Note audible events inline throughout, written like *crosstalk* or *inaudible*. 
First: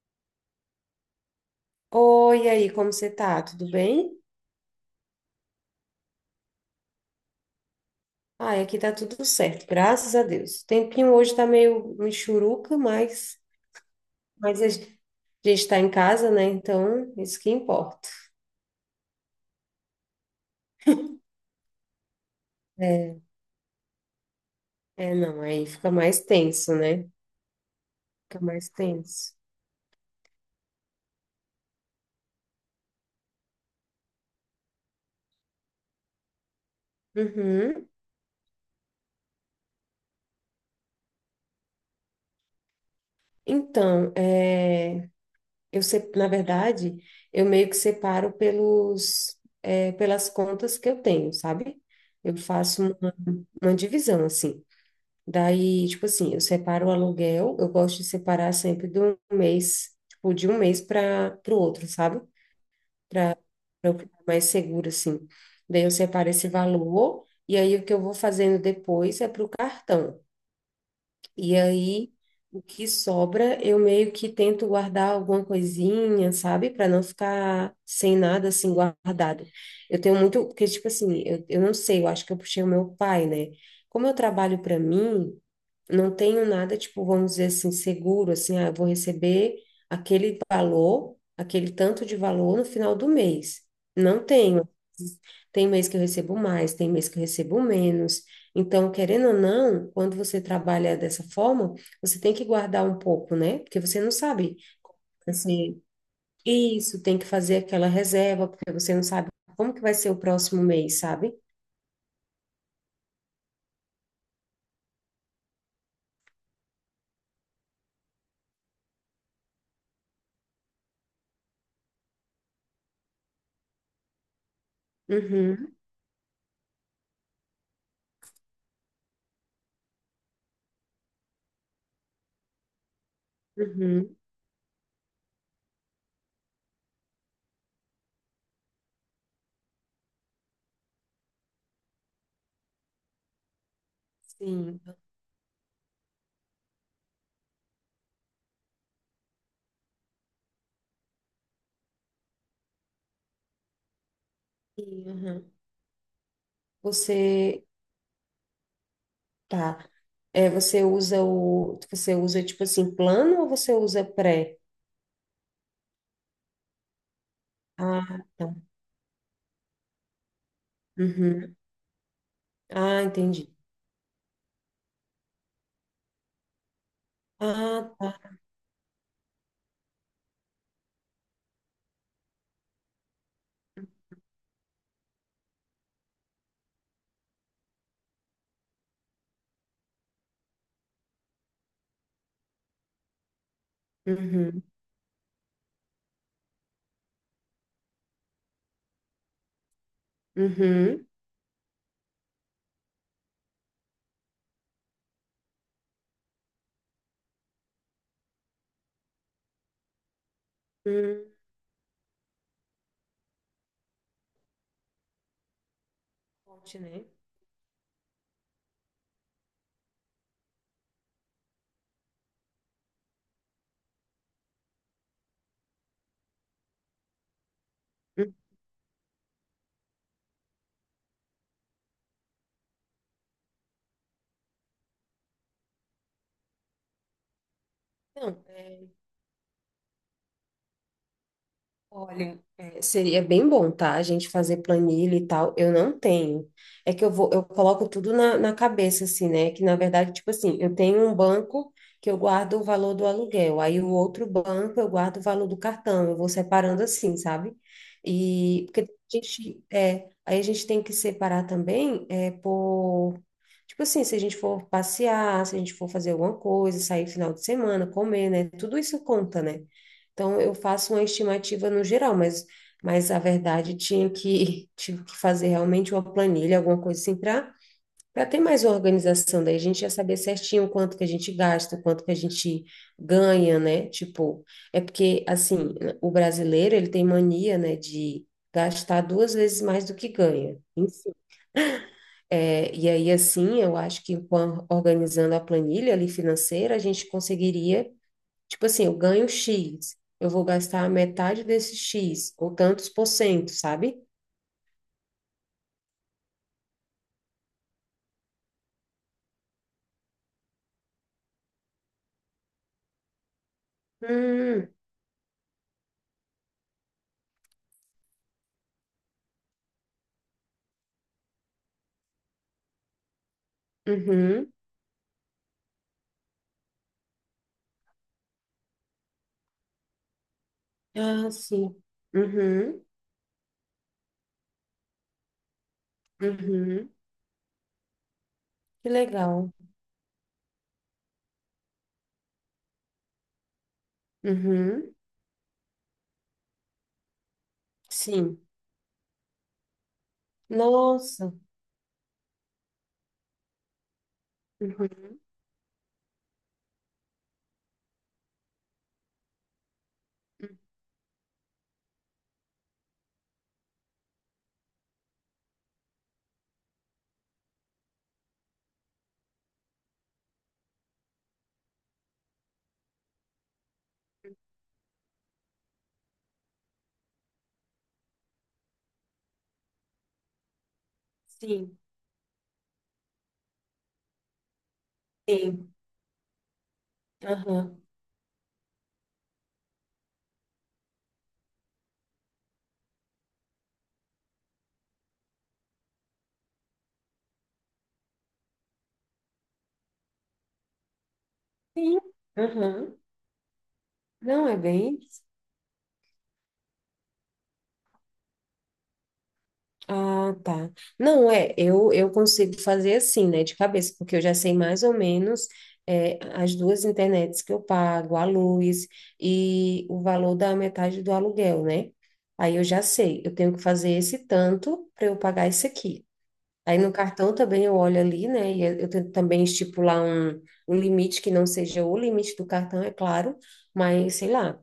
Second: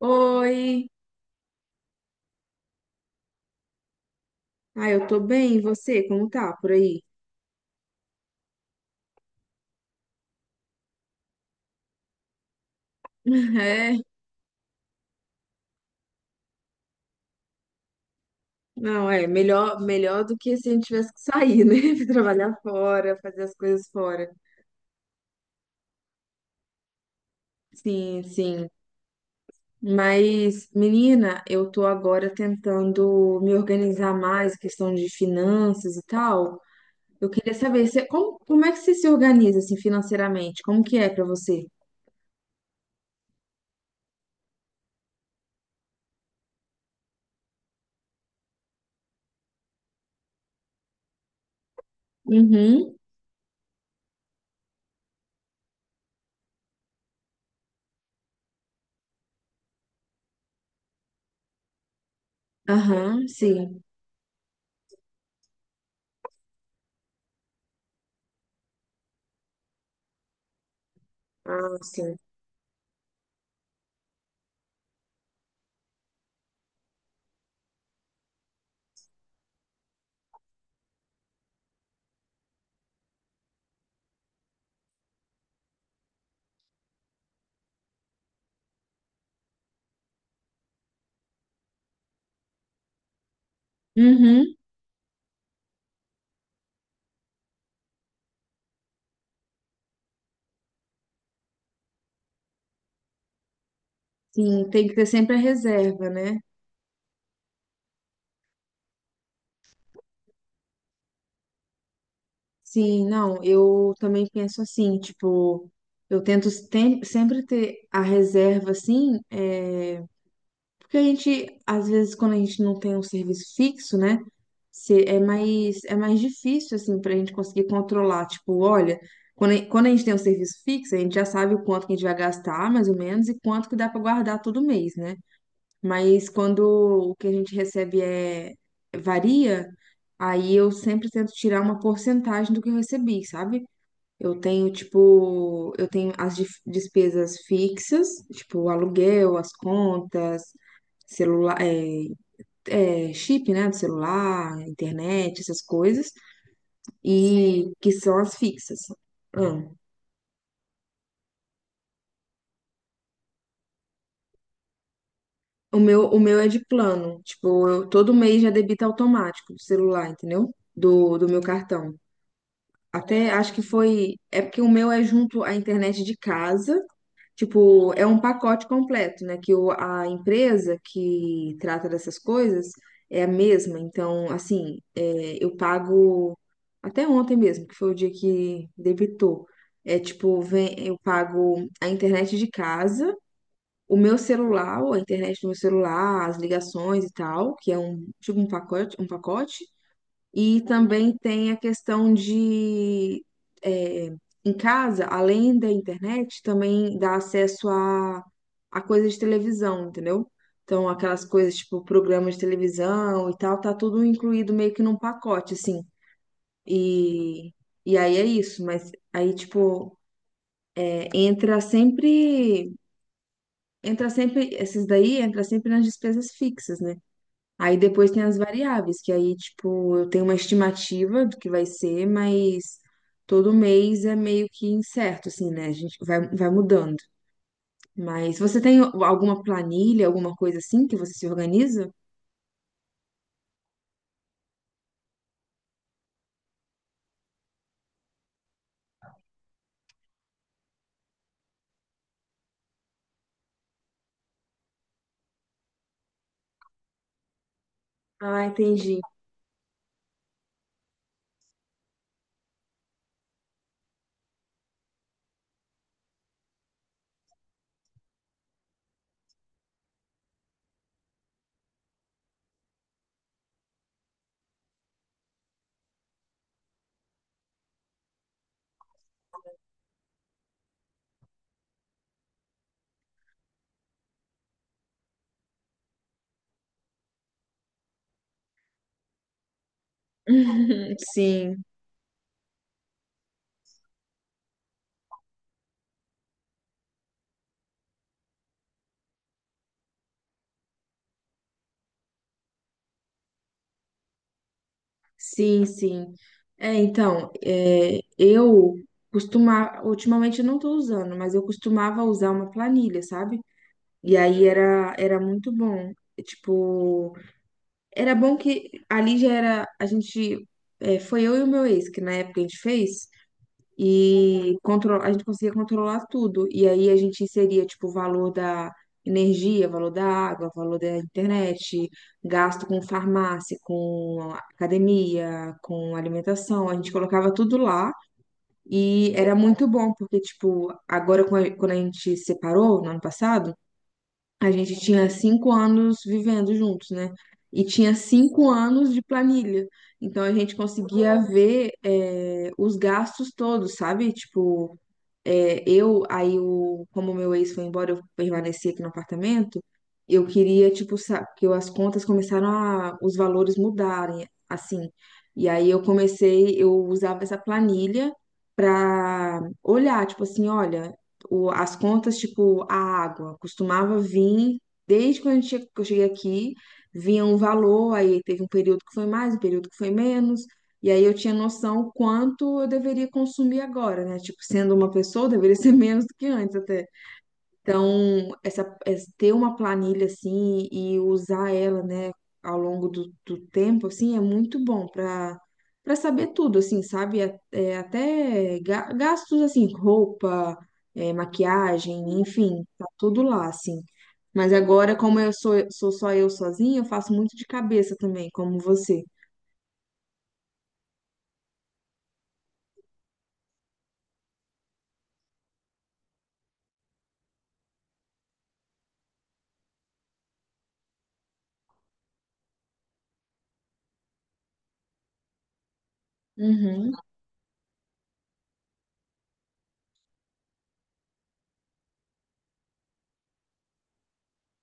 Oi. Oi, e aí, como você tá? Tudo bem? Ah, eu tô bem. E você, como tá por aí? Ai, aqui tá tudo certo, graças a Deus. O tempinho hoje tá meio michuruca, mas, *laughs* É, mas a gente tá em casa, né? Então, isso que importa. não, é melhor, melhor do que se a gente tivesse que sair, né? *laughs* Trabalhar fora, É, fazer as coisas fora. é, não, aí fica mais tenso, né? Sim, Fica mais sim. tenso. Mas, menina, eu tô agora tentando me organizar mais, questão de finanças e tal. Eu queria saber, Uhum. você, como é que você se organiza, assim, financeiramente? Como que é pra você? Então, é, eu, se- na verdade, eu meio que separo pelas contas que eu tenho, sabe? Eu faço Uhum, uma divisão, assim. Daí, tipo assim, eu separo o aluguel, eu gosto de separar sempre do mês, tipo, de um mês para o outro, sabe? aham, Para sim. eu ficar mais seguro assim. Daí eu separo esse valor, e aí o que eu vou fazendo depois é para o cartão. E Ah, aí, sim. o que sobra, eu meio que tento guardar alguma coisinha, sabe? Para não ficar sem nada assim guardado. Eu tenho muito, porque, tipo assim, eu não sei, eu acho que eu puxei o meu pai, né? Como eu trabalho para mim, não tenho nada, tipo, vamos dizer assim, seguro, assim, ah, eu vou receber aquele tanto de valor no final do mês. Não Uhum, tenho. Tem mês que eu recebo mais, tem mês que eu recebo menos. Então, querendo ou não, quando você trabalha dessa forma, você tem que guardar um pouco, né? Porque você não sabe, sim, tem que ter sempre a assim, reserva, né? isso, tem que fazer aquela reserva, porque você não sabe como que vai ser o próximo mês, sabe? Sim, não, eu também penso assim, tipo, eu tento sempre ter a reserva, assim, porque a gente, às vezes, quando a gente não tem um serviço fixo, né, é Uhum, mais, é mais difícil, assim, pra gente conseguir controlar, tipo, olha, quando a gente tem um serviço fixo, a gente já sabe o quanto que a gente vai gastar, mais ou menos, e quanto que dá pra uhum, guardar todo mês, né, mas quando o que a gente recebe varia, aí eu sempre tento tirar uma porcentagem do que eu recebi, sabe? Eu tenho, sim. tipo, eu tenho as despesas fixas, tipo, o aluguel, as contas, celular, chip, né, do celular, internet, Uhum. essas coisas, Você, e que são as fixas. Ah, tá. É, você usa tipo assim, plano ou você usa pré? o meu é de plano, tipo, eu, todo Ah, mês já tá. debita automático do celular, entendeu? Do meu Uhum. cartão. Ah, Até entendi. acho que foi, é porque o meu é junto à internet de casa. Tipo, Ah, é um tá. pacote completo, né? Que a empresa que trata dessas coisas é a mesma. Então, assim, é, eu pago até ontem mesmo, que foi o dia que debitou. É tipo, vem, eu pago a internet de casa, o meu Uhum. celular, a internet do meu celular, as ligações e tal, que é um tipo um pacote, um pacote. E Uhum. também tem a questão de, é, em casa, além da internet, também dá acesso a coisas de televisão, entendeu? Então, aquelas Hum, coisas tipo programas de televisão e tal, tá tudo incluído meio que num pacote, assim. Forte, né? E, e aí é isso, mas aí, tipo, é, entra sempre, entra sempre, esses daí entra sempre nas despesas fixas, né? Aí depois tem as variáveis, que aí, tipo, eu tenho uma estimativa do que vai ser, mas todo mês é meio que incerto, assim, né? A gente vai, vai mudando. Mas Não, você tem alguma planilha, alguma coisa assim que você se organiza? olha, seria bem bom, tá? A gente fazer planilha e tal. Eu não tenho. É que eu coloco tudo na cabeça, assim, né? Que na verdade, tipo assim, eu tenho um banco que eu guardo o valor do aluguel, aí o outro banco eu guardo o valor do cartão. Eu vou separando assim, sabe? Ah, E porque entendi. Aí a gente tem que separar também. É, por Tipo assim, se a gente for passear, se a gente for fazer alguma coisa, sair final de semana, comer, né? Tudo isso conta, né? Então, eu faço uma estimativa no geral, mas a verdade *laughs* tive que fazer realmente uma planilha, alguma coisa assim, para ter mais organização. Daí a gente ia saber certinho quanto que a gente gasta, quanto que a gente ganha, né? Tipo, porque, assim, o brasileiro, ele tem mania, né, de gastar duas vezes mais do que ganha. *laughs* Enfim. Sim, É, e aí, assim, eu acho que organizando a planilha ali financeira, a gente conseguiria. Tipo assim, eu ganho X, eu vou gastar metade desse X, ou tantos por cento, sabe? sim, sim. É, então, eu costumava, ultimamente eu não tô usando, mas eu costumava usar uma planilha, sabe? E aí Hum, era, era muito bom. Tipo, era bom que ali já era. A gente. É, foi eu e o meu ex, que na época a gente fez, uhum. e a gente conseguia controlar tudo. E aí a gente inseria, tipo, o valor da energia, valor da água, valor da Ah, sim. internet, gasto com Uhum, farmácia, com academia, com alimentação. A uhum. gente colocava tudo lá. Que E era legal. muito bom, porque, tipo, agora quando a gente separou no ano passado. A gente Uhum, tinha 5 anos vivendo juntos, né? E tinha sim. 5 anos de planilha. Então a gente conseguia Nossa. ver, é, os gastos todos, sabe? Tipo, Uhum. é, como meu ex foi embora, eu permaneci aqui no apartamento. Eu queria, tipo, as contas começaram a, os valores mudarem, assim. E aí eu comecei, eu usava essa planilha para olhar, tipo assim, olha, as contas, tipo, a água costumava vir, desde quando que eu cheguei aqui, vinha um valor, aí teve um período que foi mais, um período que foi menos. E aí eu tinha Sim, noção quanto eu deveria consumir agora, né? Tipo, sendo uma pessoa, eu deveria *laughs* ser sim. menos do que antes até. Aham. Então, ter uma planilha assim e usar ela, né, ao longo do tempo, assim, é muito bom para para saber tudo, assim, sabe? Até gastos, assim, roupa, é, Sim. maquiagem, enfim, tá Aham. tudo lá, assim. Não, Mas é agora, bem. como eu sou, sou só eu sozinha, eu faço muito de cabeça também, como você. Ah, tá. Não, eu consigo fazer assim, né, de cabeça, porque eu já sei mais ou menos as duas internets que eu pago, a luz e o valor da metade do aluguel, né? Aí eu já sei, eu tenho que fazer esse tanto para eu pagar isso aqui. Aí no Uhum, cartão também eu olho ali, né, e eu tento também estipular um limite que não seja o limite do cartão, é claro, mas sei lá.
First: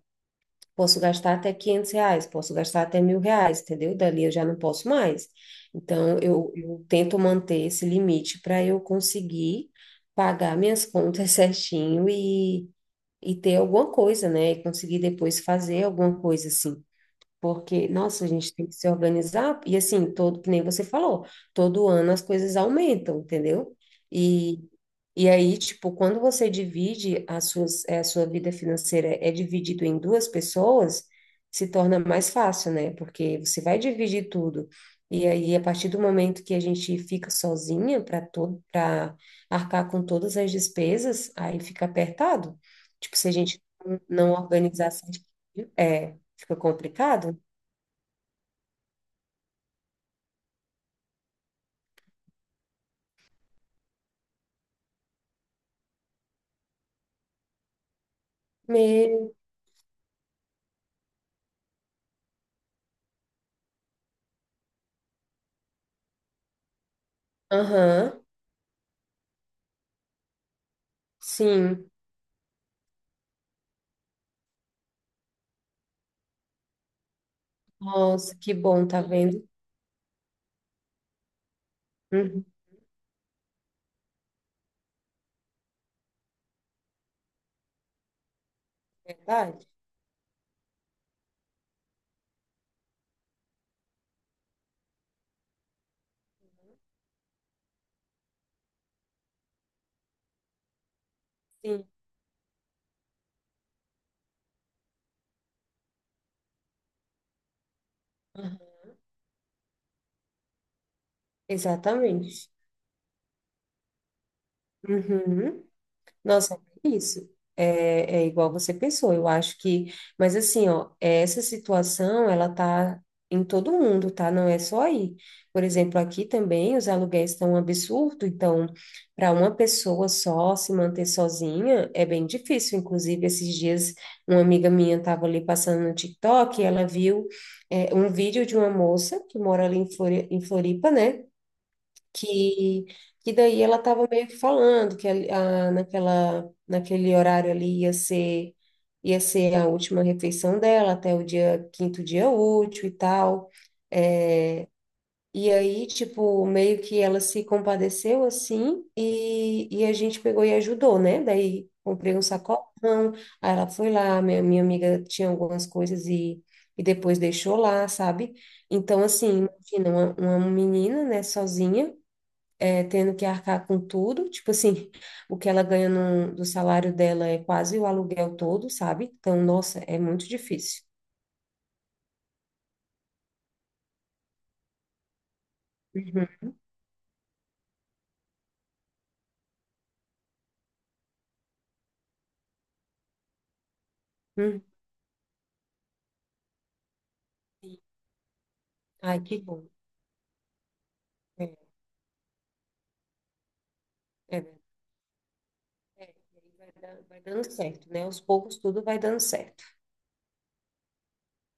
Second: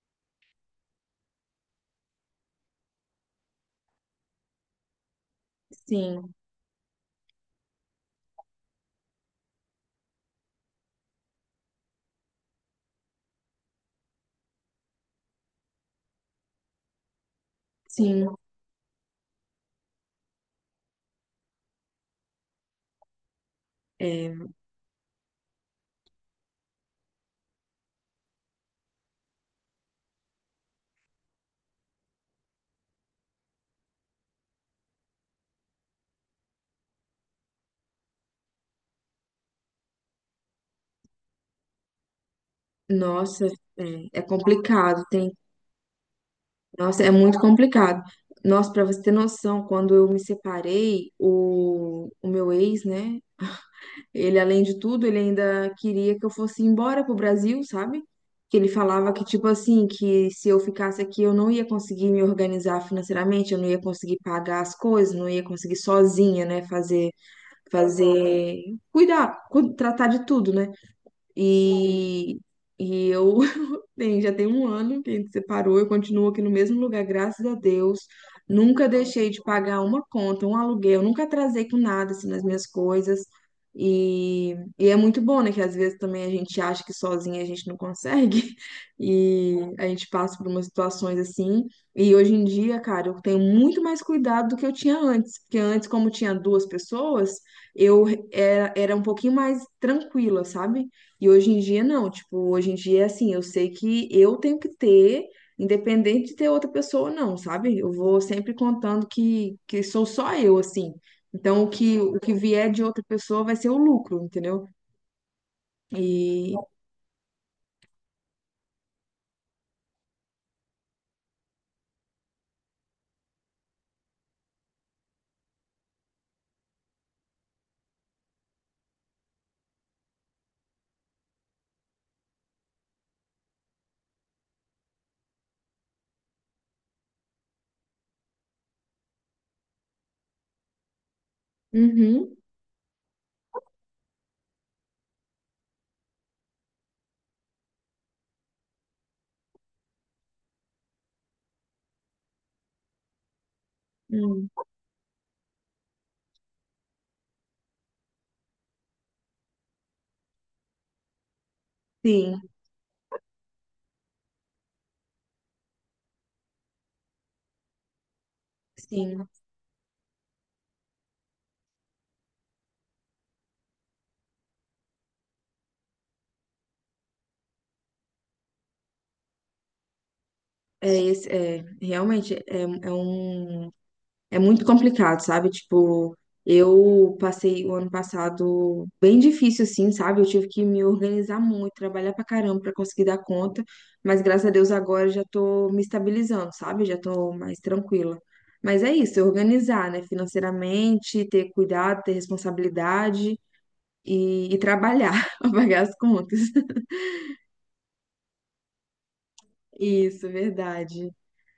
Posso gastar até R$ 500, posso gastar até R$ 1.000, entendeu? Dali eu já não posso mais. Então, sim, eu tento manter esse limite para eu conseguir pagar minhas *laughs* contas certinho e ter alguma coisa, né? E conseguir depois fazer alguma coisa assim. Porque, nossa, a sim. gente tem que se organizar, e assim, que nem você falou, todo ano as coisas aumentam, entendeu? É, E, e aí, tipo, quando você divide a sua vida financeira é dividido em duas pessoas, se torna mais fácil, né? Porque você vai dividir tudo. E aí, a partir do momento que a gente fica sozinha para arcar com todas as despesas, aí fica apertado. Tipo, se a nossa, gente não é, é não organizar complicado, certinho, tem. Fica Nossa, é muito complicado. complicado. Nossa, para você ter noção, quando eu me separei, o meu ex, né? Ele, além de tudo, ele ainda queria que eu fosse embora pro Brasil, sabe? Que ele falava que, Meu. tipo assim, que se eu ficasse aqui, eu não ia conseguir me organizar financeiramente, eu não ia conseguir pagar as coisas, não ia conseguir sozinha, né? Fazer, Aham. fazer, cuidar, tratar de tudo, né? Sim. E, e eu bem, já tem 1 ano que a gente separou, eu continuo aqui no mesmo lugar, graças a Deus. Nossa, que bom, Nunca tá deixei de vendo? pagar uma conta, um aluguel, nunca atrasei com nada assim, nas Uhum. minhas coisas. E é muito bom, né? Que às vezes também a gente acha que sozinha a gente não consegue, *laughs* e Verdade? a gente passa por umas situações assim. E hoje em dia, cara, eu tenho muito mais cuidado do que eu tinha antes, porque antes, como tinha duas pessoas, eu era um pouquinho mais tranquila, sabe? E hoje em dia Sim. não, tipo, hoje em dia é assim, eu sei que eu tenho que ter, independente de ter outra pessoa ou não, sabe? Eu vou sempre Aham. contando que sou só eu, assim. Então, o que Exatamente. vier de outra pessoa vai ser o lucro, entendeu? Uhum. Nossa, E. é isso. É igual você pensou, eu acho que. Mas assim, ó, essa situação, ela tá em todo mundo, tá? Não é só aí. Por exemplo, aqui também os aluguéis estão um absurdo, então, para uma pessoa só se manter sozinha é bem difícil. Inclusive, esses dias, uma amiga minha estava ali passando no TikTok e ela viu, um vídeo de uma moça que mora ali em em Floripa, né? Uhum, que, que daí ela estava meio que falando que naquele horário ali ia ser a última refeição dela até o dia quinto dia útil e tal. hum, É, e aí, tipo, meio que ela se compadeceu assim e a gente pegou e ajudou, né? Daí comprei um sim, sacolão, aí ela foi lá, minha amiga tinha algumas coisas e depois deixou lá, sabe? Então, sim. assim, imagina, uma menina, né, sozinha tendo que arcar com tudo, tipo assim, o que ela ganha no, do salário dela é quase o aluguel todo, sabe? Então, nossa, é muito difícil. Realmente é um. É muito complicado, sabe? Tipo, Uhum. eu passei o ano passado bem difícil, assim, sabe? Eu tive que me organizar muito, trabalhar pra caramba pra conseguir dar conta, mas graças a Uhum. Deus agora eu já tô me estabilizando, sabe? Já tô mais tranquila. Mas é Ai, isso, que bom. organizar, né? Financeiramente, ter É, cuidado, ter responsabilidade é, é, e trabalhar *laughs* pra pagar as é, contas. Vai dando certo, né? Aos poucos tudo vai dando certo. Isso, verdade.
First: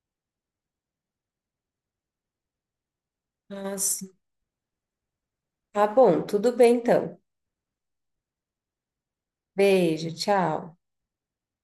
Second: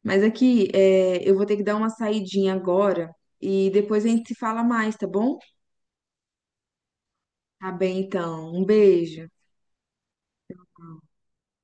Mas aqui, é, eu vou ter que dar uma saidinha agora e Ah, depois a sim. gente se fala mais, tá bom? Tá bom, tudo bem então. Tá bem, então. Um beijo. Beijo, tchau.